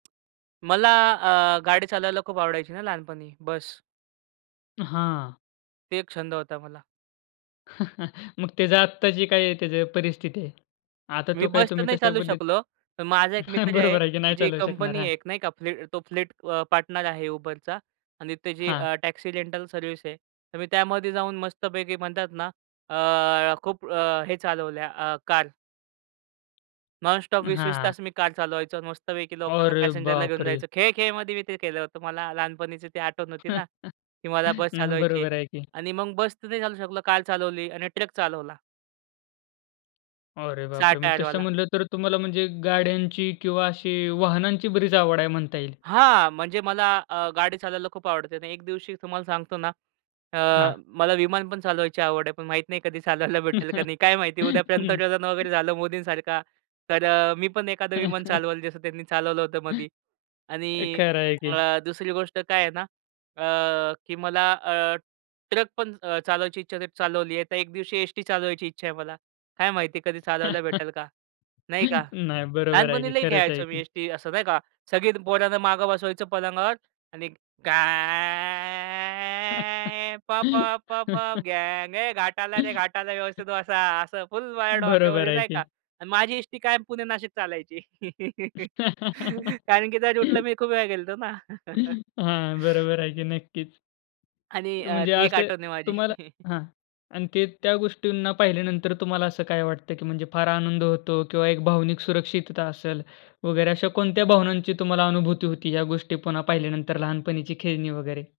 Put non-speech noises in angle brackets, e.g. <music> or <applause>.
मला अ, गाडी चालवायला खूप आवडायची ना लहानपणी, बस. हां. ते एक छंद होता मला. <chuckles> मग त्याच आत्ताची काय त्याच परिस्थिती आहे? आता मी तो काय बस तर तुम्ही नाही तशा चालू शकलो. पद्धती पण माझा एक मित्र <chuckles> आहे, बरोबर आहे की नाही त्याची एक चालवू शकणार, कंपनी हां. आहे, एक नाही का फ्लीट तो फ्लीट अ, पार्टनर आहे Uber चा आणि त्याची हां. अ, टॅक्सी रेंटल सर्व्हिस आहे, तर मी त्यामध्ये जाऊन मस्तपैकी, म्हणतात ना, अ, खूप अ, हे चालवल्या अ, कार. नॉन-स्टॉप 20:00-20:00 हां. तास मी कार चालवायचो. मस्त पैकी लोकांना, अरे पॅसेंजरला घेऊन बापरे! जायचो. खेळ-खेळमध्ये मी ते केलं होतं. मला लहानपणीची ती आठवण होती ना <laughs> की मला बस नाही चालवायची आहे. बरोबर आहे की. आणि मग बस नाही चालवू शकलो, कार चालवली आणि ट्रक चालवला. अरे 6 बापरे! म्हणजे टायर तसं वाला. म्हंटल, तर तुम्हाला म्हणजे गाड्यांची किंवा अशी वाहनांची बरीच आवड आहे, म्हणता येईल. हां, म्हणजे मला अ, गाडी चालवायला खूप आवडते. आणि एक दिवशी, तुम्हाला सांगतो ना, अ, हां. मला विमान पण चालवायची आवड आहे, पण माहीत नाही, कधी चालवायला भेटेल का <chuckles> नाही, काय माहिती? उद्यापर्यंत हं. <unintelligible> वगैरे झालं मोदींसारखा, तर मी पण एखादं विमान <chuckles> चालवलं, जसं त्यांनी चालवलं होतं मधी. हे आणि खर आहे अ, की. दुसरी गोष्ट काय आहे ना? अ, की मला अ, ट्रक पण अ, चालवायची इच्छा होते, चालवली आहे. तर एक दिवशी एसटी चालवायची इच्छा आहे मला, काय माहिती कधी चालवायला भेटेल का? <chuckles> नाही का? नाही बरोबर आहे लहानपणी की लयी खरंच आहे खेळायचो मी की. एसटी, असं नाही का? सगळी पोरांना मागे बसवायचं पलंगावर आणि घाय प प प पप <laughs> गांग ए घाट आला रे, घाट आला रे, व्यवस्थित बसा, असं फुल वर बरोबर डोक्यावर आहे नाही का? की. माझी एसटी कायम पुणे नाशिक चालायची. <chuckles> कारण, की त्या रुटला <laughs> मी खूप वेळा गेलतो ना. <chuckles> हां, <chuckles> बरोबर आहे की नक्कीच. आणि अ, म्हणजे ती एक असं, आठवण आहे माझी. तुम्हाला <chuckles> हां. आणि ते त्या गोष्टींना पाहिल्यानंतर, तुम्हाला असं काय वाटत? की म्हणजे फार आनंद होतो किंवा एक भावनिक सुरक्षितता असेल, वगैरे. अशा कोणत्या भावनांची तुम्हाला अनुभूती होती, या गोष्टी पुन्हा पाहिल्यानंतर, लहानपणीची खेळणी वगैरे?